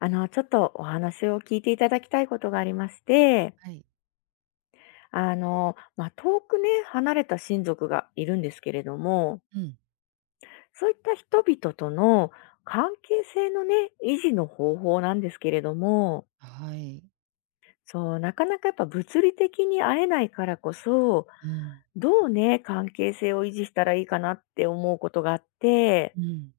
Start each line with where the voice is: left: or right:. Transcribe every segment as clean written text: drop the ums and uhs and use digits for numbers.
left: ちょっとお話を聞いていただきたいことがありまして、
right: はい。
left: 遠くね、離れた親族がいるんですけれども、
right: うん。
left: そういった人々との関係性のね、維持の方法なんですけれども、
right: はい。
left: そう、なかなかやっぱ物理的に会えないからこそ、
right: うん。
left: どうね、関係性を維持したらいいかなって思うことがあって、
right: うん。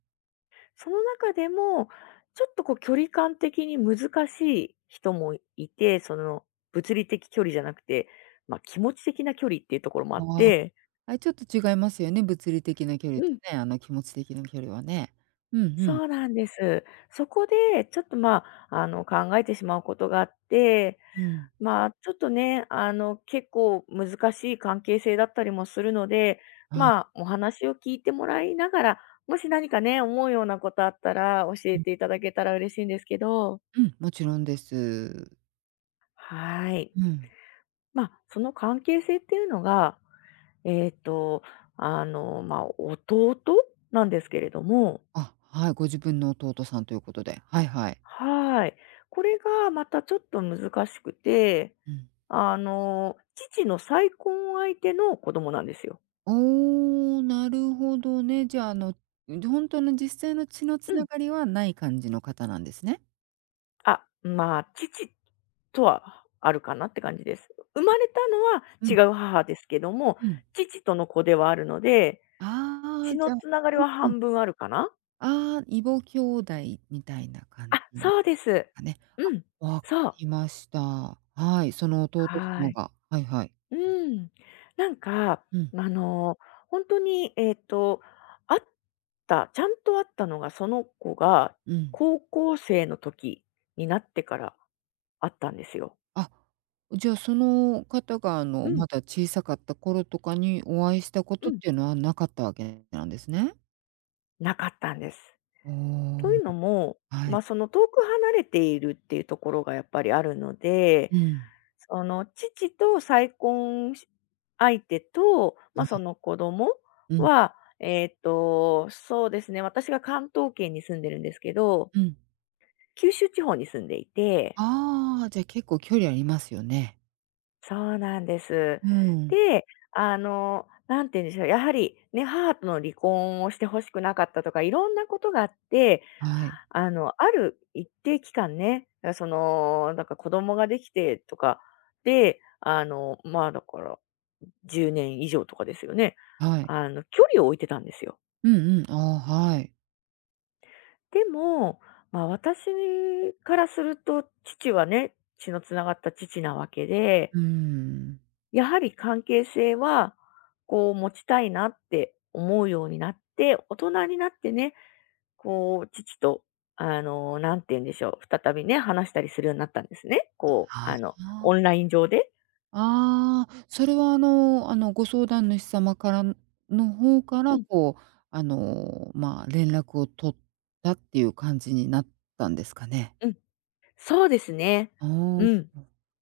left: その中でも、ちょっとこう距離感的に難しい人もいて、その物理的距離じゃなくて、ま、気持ち的な距離っていうところもあっ
right: ああ、
left: て、
right: あれちょっと違いますよね、物理的な距離
left: う
right: と
left: ん、
right: ね、あの気持ち的な距離はね。うんうん。
left: そうなんです。そこでちょっと、考えてしまうことがあって、
right: うん。
left: まあ、ちょっとね、結構難しい関係性だったりもするので、
right: はい。
left: まあ、お話を聞いてもらいながら、もし何かね、思うようなことあったら教え
right: うん、
left: ていただけたら嬉しいんですけど。
right: うん、もちろんです。
left: はい。
right: うん。
left: まあ、その関係性っていうのが、えっと、まあ、弟なんですけれども、
right: あ、はい、ご自分の弟さんということで。はいはい。
left: はい。これがまたちょっと難しくて、
right: うん。
left: あの、父の再婚相手の子供なんですよ。
right: おお、なるほどね。じゃあ、ほんとの実際の血のつ
left: う
right: な
left: ん。
right: がりはない感じの方なんですね。
left: あ、まあ、父とはあるかなって感じです。生まれたのは
right: うん、
left: 違う母ですけども、
right: うん。
left: 父との子ではあるので、
right: ああ、
left: 血
right: じ
left: の
right: ゃあ
left: つながり
right: うん
left: は
right: うん。
left: 半分あるかな。
right: ああ、異母兄弟みたいな感
left: あ、
right: じで
left: そうです。
right: すかね。
left: うん、
right: わか
left: そう。
right: りました。はい、その弟
left: は
right: 様
left: い。
right: がはいはい。
left: うん。なんか、
right: うん、
left: あの、本当に、あったちゃんと会ったのが、その子が
right: うん。
left: 高校生の時になってから会ったんですよ。
right: あ、じゃあ、その方が、
left: うん、
right: まだ小さかった頃とかにお会いしたこ
left: う
right: とっ
left: ん。
right: ていうのはなかったわけなんですね。
left: なかったんです。
right: おお、
left: というのも、
right: は
left: ま
right: い。
left: あ、その、遠く離れているっていうところがやっぱりあるので、
right: うん。
left: その父と再婚し相手と、ま
right: は
left: あ、そ
right: い。
left: の子供
right: うん、
left: は、そうですね、私が関東圏に住んでるんですけど、
right: うん。
left: 九州地方に住んでいて、
right: ああ、じゃあ、結構距離ありますよね。
left: そうなんです。
right: うん。
left: で、なんて言うんでしょう、やはりね、母との離婚をして欲しくなかったとか、いろんなことがあって、
right: はい、
left: ある一定期間ね、だからその、なんか子供ができてとかで、まあ、だから、10年以上とかですよね。
right: はい。
left: 距離を置いてたんですよ。
right: うんうん、ああ、はい。
left: でも、まあ、私からすると、父はね、血のつながった父なわけで、
right: うーん。
left: やはり関係性は、こう、持ちたいなって思うようになって、大人になってね、こう、父と、なんて言うんでしょう、再びね、話したりするようになったんですね。こう、
right: あ
left: オ
right: あ。
left: ンライン上で。
right: ああ、それはご相談主様からの方か
left: う
right: ら、
left: ん、
right: こう、まあ、連絡を取ったっていう感じになったんですかね。
left: うん。そうですね。
right: あ
left: うん、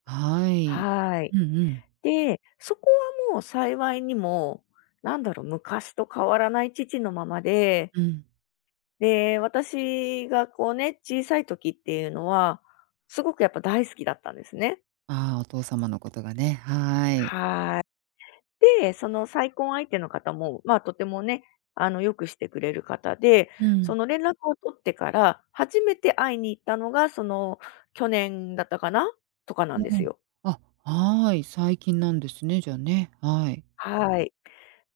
right: あ、はい。
left: はい。
right: うんうん、
left: で、そこはもう幸いにも、なんだろう、昔と変わらない父のままで、
right: うん。
left: で、私がこうね、小さい時っていうのは、すごくやっぱ大好きだったんですね。
right: ああ、お父様のことがね、はい。
left: はい。で、その再婚相手の方も、まあ、とてもね、よくしてくれる方で、
right: う
left: そ
right: ん、
left: の連絡を取ってから、初めて会いに行ったのが、その、去年だったかなとかなんで
right: う
left: す
right: ん。
left: よ。
right: あ、はい、最近なんですね、じゃあね、はい。
left: はい。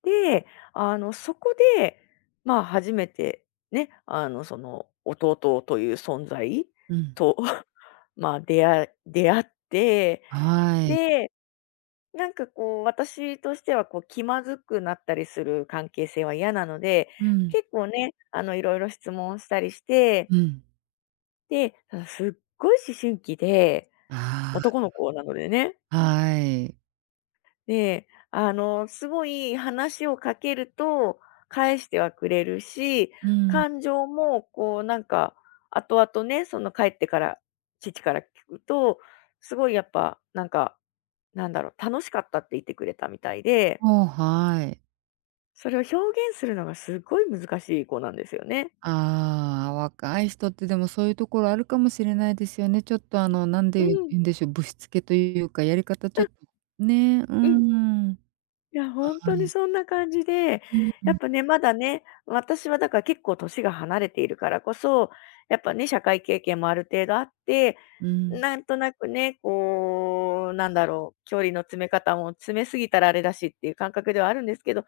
left: で、そこで、まあ、初めてね、その、弟という存在
right: うん、
left: と、まあ、出会って、
right: はい。
left: で、なんかこう、私としてはこう気まずくなったりする関係性は嫌なので、
right: うん、
left: 結構ね、いろいろ質問したりして、
right: うん。
left: で、ただすっごい思春期で、
right: あ
left: 男の子なのでね。
right: あ、はい。
left: で、すごい話をかけると返してはくれるし、
right: うん、
left: 感情もこうなんか、後々ね、その帰ってから、父から聞くと、すごいやっぱ、なんか、なんだろう、楽しかったって言ってくれたみたいで、
right: おはい。
left: それを表現するのがすごい難しい子なんですよね。
right: ああ、若い人ってでもそういうところあるかもしれないですよね。ちょっとなん
left: う
right: で言
left: ん、
right: うんでしょう、ぶしつけというか、やり方ちょっとね、う
left: うん。
right: ん。
left: いや、本当
right: は
left: に
right: い。
left: そんな感じで、
right: うん
left: や
right: う
left: っ
right: ん。
left: ぱね、まだね、私はだから結構年が離れているからこそ、やっぱね、社会経験もある程度あって、
right: うん。
left: なんとなくね、こう、なんだろう、距離の詰め方も詰めすぎたらあれだしっていう感覚ではあるんですけど、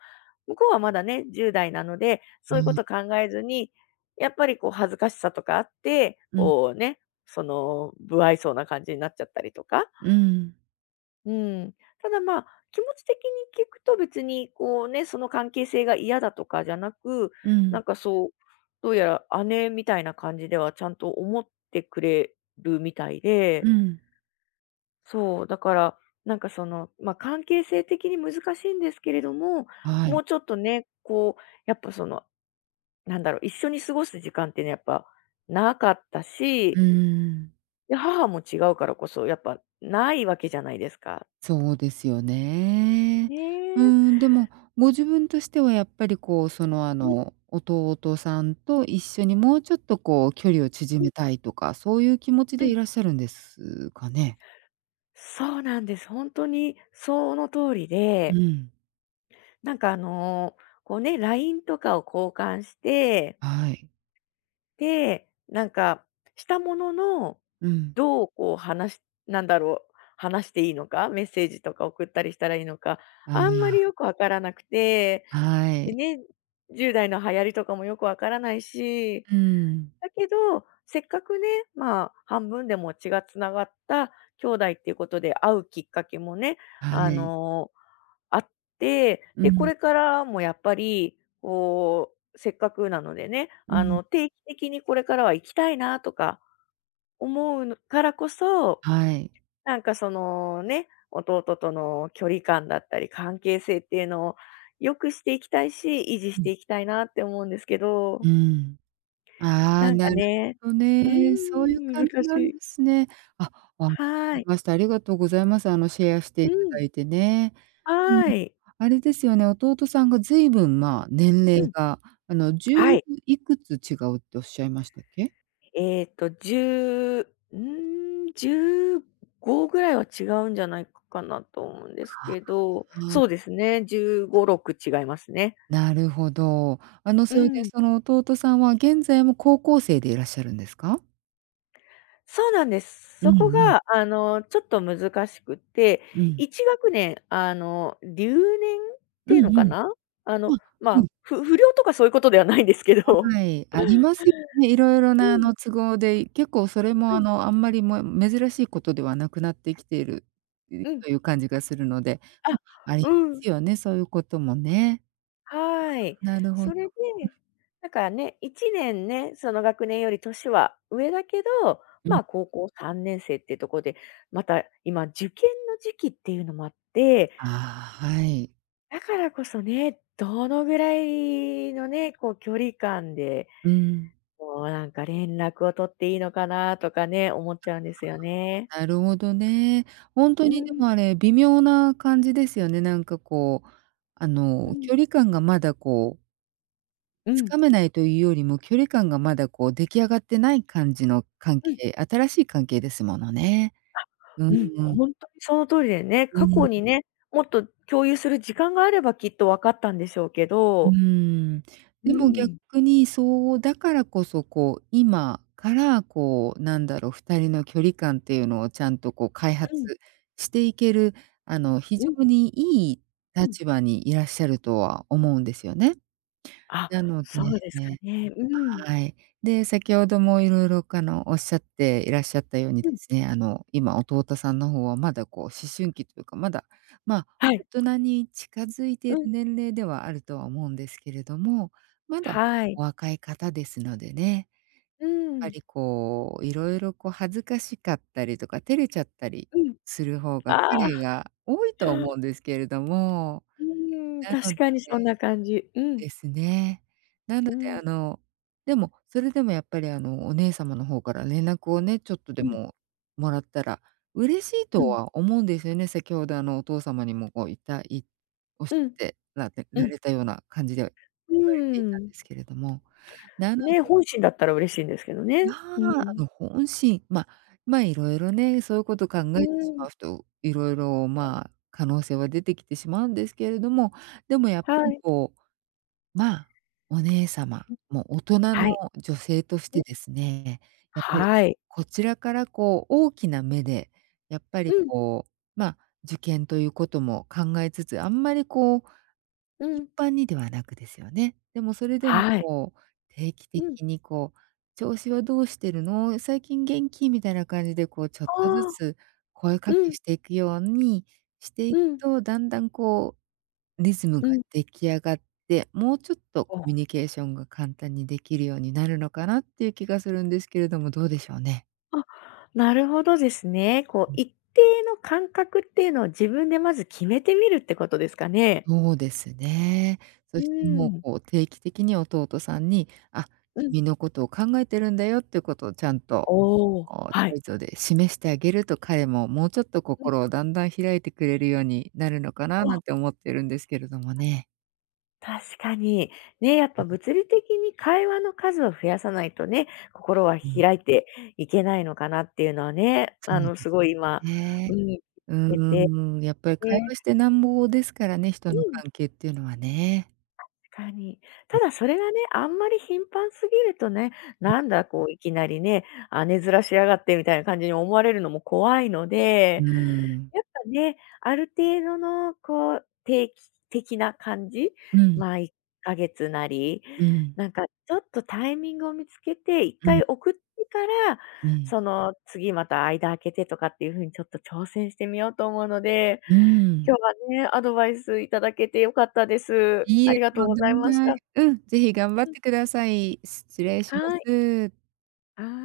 left: 向こうはまだね、10代なので、そう
right: は
left: いうこ
right: い。
left: と考えずに、やっぱりこう恥ずかしさとかあって、
right: うん。
left: こうね、その、無愛想な感じになっちゃったりとか、
right: うん。
left: うん。ただまあ、気持ち的に聞くと別にこうね、その関係性が嫌だとかじゃなく、
right: う
left: な
right: ん。
left: んかそう、どうやら姉みたいな感じではちゃんと思ってくれるみたい
right: う
left: で、
right: ん。
left: そう、だから、なんかその、まあ関係性的に難しいんですけれども、
right: は
left: も
right: い。
left: うちょっとね、こう、やっぱその、なんだろう、一緒に過ごす時間ってね、やっぱなかった
right: うー
left: し、
right: ん。
left: で母も違うからこそ、やっぱないわけじゃないですか。
right: そうですよね。
left: ね
right: うー
left: え。
right: ん、でも、ご自分としてはやっぱりこう、
left: うん、
right: 弟さんと一緒にもうちょっとこう、距離を縮
left: うん、うん。
right: めたいとか、そういう気持ちでいらっしゃるんですかね？
left: そうなんです。本当にその通り
right: う
left: で、
right: ん、
left: なんかあの、こうね、LINE とかを交換して、
right: はい。
left: で、なんかしたものの、
right: うん。
left: どうこう話しなんだろう、話していいのか、メッセージとか送ったりしたらいいのか、
right: あ
left: あんまりよくわからなくて、
right: あ、は
left: で
right: い。
left: ね、10代の流行りとかもよくわからないし、
right: うん。
left: だけど、せっかくね、まあ、半分でも血がつながった兄弟っていうことで会うきっかけもね、
right: は
left: あ
right: い。
left: の、あって、
right: う
left: で、こ
right: ん、
left: れからもやっぱり、こう、せっかくなのでね、
right: うん。
left: 定期的にこれからは行きたいなとか思うのからこそ、
right: はい。
left: なんかそのね、弟との距離感だったり、関係性っていうのを良くしていきたいし、維持し
right: うん。
left: ていきたいなって思うんですけ
right: う
left: ど。
right: ん。ああ、
left: なんか
right: なる
left: ね、
right: ほど
left: うー
right: ね。そういう
left: ん、
right: 感
left: 難
right: じ
left: し
right: なんで
left: い。
right: すね。あ、わか
left: は
right: り
left: い。
right: ました。ありがとうございます。シェアして
left: う
right: いた
left: ん。
right: だいてね。うん。
left: はい。
right: あれですよね、弟さんがずいぶん、まあ、年齢
left: うん。
right: が、1
left: はい。
right: いくつ違うっておっしゃいましたっけ？
left: えっと、10、うーん、15ぐらいは違うんじゃないかなと思うんです
right: あ
left: けど、そう
right: あ。
left: ですね、15、6違いますね。
right: なるほど。
left: う
right: それで
left: ん。
right: その弟さんは現在も高校生でいらっしゃるんですか？
left: そうなんです。
right: う
left: そこ
right: んうん。
left: が、ちょっと難しくて、
right: うん。
left: 1学年、留年って
right: う
left: いう
right: ん
left: の
right: う
left: か
right: ん。
left: な？
right: ま、
left: ま
right: う
left: あ、不良とかそういうことではないんですけど。
right: ん、はい、ありますよね。いろいろ
left: う
right: な
left: ん、
right: 都合で、結構それも
left: うん、
right: あんまりも珍しいことではなくなってきている、
left: うん。
right: という感じがするので、う
left: あ、
right: ん、ありま
left: うん、
right: すよね、そういうこともね。
left: はい。
right: なるほ
left: そ
right: ど。
left: れで、なんかね、1年ね、その学年より年は上だけど、
right: う
left: ま
right: ん。
left: あ、高校3年生っていうところで、また今受験の時期っていうのもあって、
right: ああ、はい。
left: だからこそね、どのぐらいのね、こう距離感で、
right: うん。
left: こうなんか連絡を取っていいのかなとかね、思っちゃうんですよね。
right: なるほどね。ほんと
left: う
right: にで
left: ん、
right: もあれ、微妙な感じですよね。なんかこう、
left: うん、
right: 距離感がまだこう、
left: うん、
right: 掴めないというよりも、距離感がまだこう出来上がってない感じの
left: うん。
right: 新しい関係ですものね。う
left: う
right: ん
left: ん、
right: うん。
left: ほんとにその通りでね、
right: う
left: 過
right: ん。
left: 去にね、もっと共有する時間があればきっと分かったんでしょうけ
right: うー
left: ど、
right: ん。
left: う
right: でも
left: ん。
right: 逆に、そうだからこそ、こう、今から、こう、なんだろう、2人の距離感っていうのをちゃんと、こう、開
left: う
right: 発
left: ん、
right: していける、非
left: うん、
right: 常にいい
left: うん。
right: 立場にいらっしゃるとは思うんですよね。
left: あ、
right: なので
left: そうですかね。うん。
right: はい。で、先ほどもいろかの、おっしゃっていらっしゃったように
left: う
right: で
left: ん、
right: すね、今弟さんの方はまだこう思春期というか、まだ、ま、
left: はい。
right: 大人に近づいてい
left: うん、
right: る年齢ではあるとは思うんですけれども、まだ
left: はい。
right: お若い方ですのでね、
left: う
right: やっぱ
left: ん、
right: りこう、いろいろこう恥ずかしかったりとか、照れちゃったり
left: う
right: する方が
left: ん。ああ、
right: 彼が多いと思うんですけれども、
left: うーん、
right: な
left: 確
right: の
left: かにそんな感じ。うん、
right: ですね。なの
left: う
right: で
left: ん、
right: でも、それでもやっぱりお姉様の方から連絡をね、ちょっとで
left: うん、
right: ももらったら嬉しい
left: う
right: と
left: ん、
right: は思うんですよね。先ほどお父様にもこういたいおっし
left: う
right: ゃっ
left: ん、
right: てられ
left: う
right: ら
left: ん、
right: れたような感じで言
left: う
right: われていたん
left: ーん。
right: ですけれども。なの
left: ね、
right: で、
left: 本心だったら嬉しいんですけどね。
right: まあ、
left: うん。
right: 本心、ま、いろいろね、そういうこと考
left: う
right: えてし
left: ーん。
right: まうと、いろいろ、
left: うん、
right: まあ、可能性は出てきてしまうんですけれども、でもやっぱ
left: は
right: り
left: い。
right: こうまあ、お姉様、
left: うん、
right: もう大人の
left: はい。
right: 女性とし
left: うん、
right: てですね、やっぱり
left: はい。
right: こちらからこう大きな目で、やっぱ
left: う
right: り
left: ん、
right: こう、まあ、受験ということも考えつつ、あんまりこう
left: う
right: 一
left: ん。
right: 般にではなくですよね。でもそれでも
left: はい。
right: こう、定期
left: うん。
right: 的にこう「調子はどうしてるの？最近元気？」みたいな感じでこうちょ
left: あ
right: っとず
left: あ。
right: つ声か
left: う
right: け
left: ん、
right: していくようにしてい
left: う
right: く
left: ん。
right: と、だんだんこうリズムが
left: うん。
right: 出来上がって、もうちょっとコ
left: お。
right: ミュニケーションが簡単にできるようになるのかなっていう気がするんですけれども、どうでしょうね？
left: あ、なるほどですね。こう
right: うん。
left: 一定の間隔っていうのを自分でまず決めてみるってことですかね？
right: そうですね。
left: う
right: そして
left: ー
right: もう、
left: ん、
right: こう、定期的に弟さんに、
left: うん。
right: 君のことを考えてるんだよっていうことをちゃんと、
left: おお、は
right: 態
left: い。
right: 度で示してあげると、彼ももうちょっと
left: うん。
right: 心をだんだん開いてくれるようになるのかななんて
left: あ、
right: 思ってるんですけれどもね。
left: 確かに。ね、やっぱ
right: う
left: 物理的に会話の数を増やさないとね、心は
right: ん、うん。
left: 開いていけないのかなっていうのはね、
right: そうで
left: す
right: す
left: ごい今、
right: ね。
left: うん、
right: う
left: えて、
right: ーん、やっぱり会話し
left: で、
right: てなんぼですからね、人
left: う
right: の
left: ん。
right: 関係っていうのはね。
left: 確かに。た
right: う
left: だそれがね、あんまり頻繁すぎるとね、
right: ん、
left: なんだこういきなりね、あ、根ずらしやがってみたいな感じに思われるのも怖いので、
right: うん。
left: やっぱね、ある程度のこう、定期的な感じ、
right: うん、
left: まあ、1ヶ月なり、
right: うん、
left: なんかちょっとタイミングを見つけて、1
right: うん、
left: 回送ってから、
right: う
left: その次また間空けてとかっていう風にちょっと挑戦してみようと思うので、
right: ん。
left: 今日はね、アドバイスいただけて良かったです。
right: い
left: あ
right: いえ、
left: りが
right: と
left: とう
right: ん
left: ご
right: で
left: ざい
right: も
left: まし
right: ない。
left: た。
right: うん、ぜひ頑張っ
left: うん、
right: てください。失礼しま
left: はい。
right: す。
left: はい。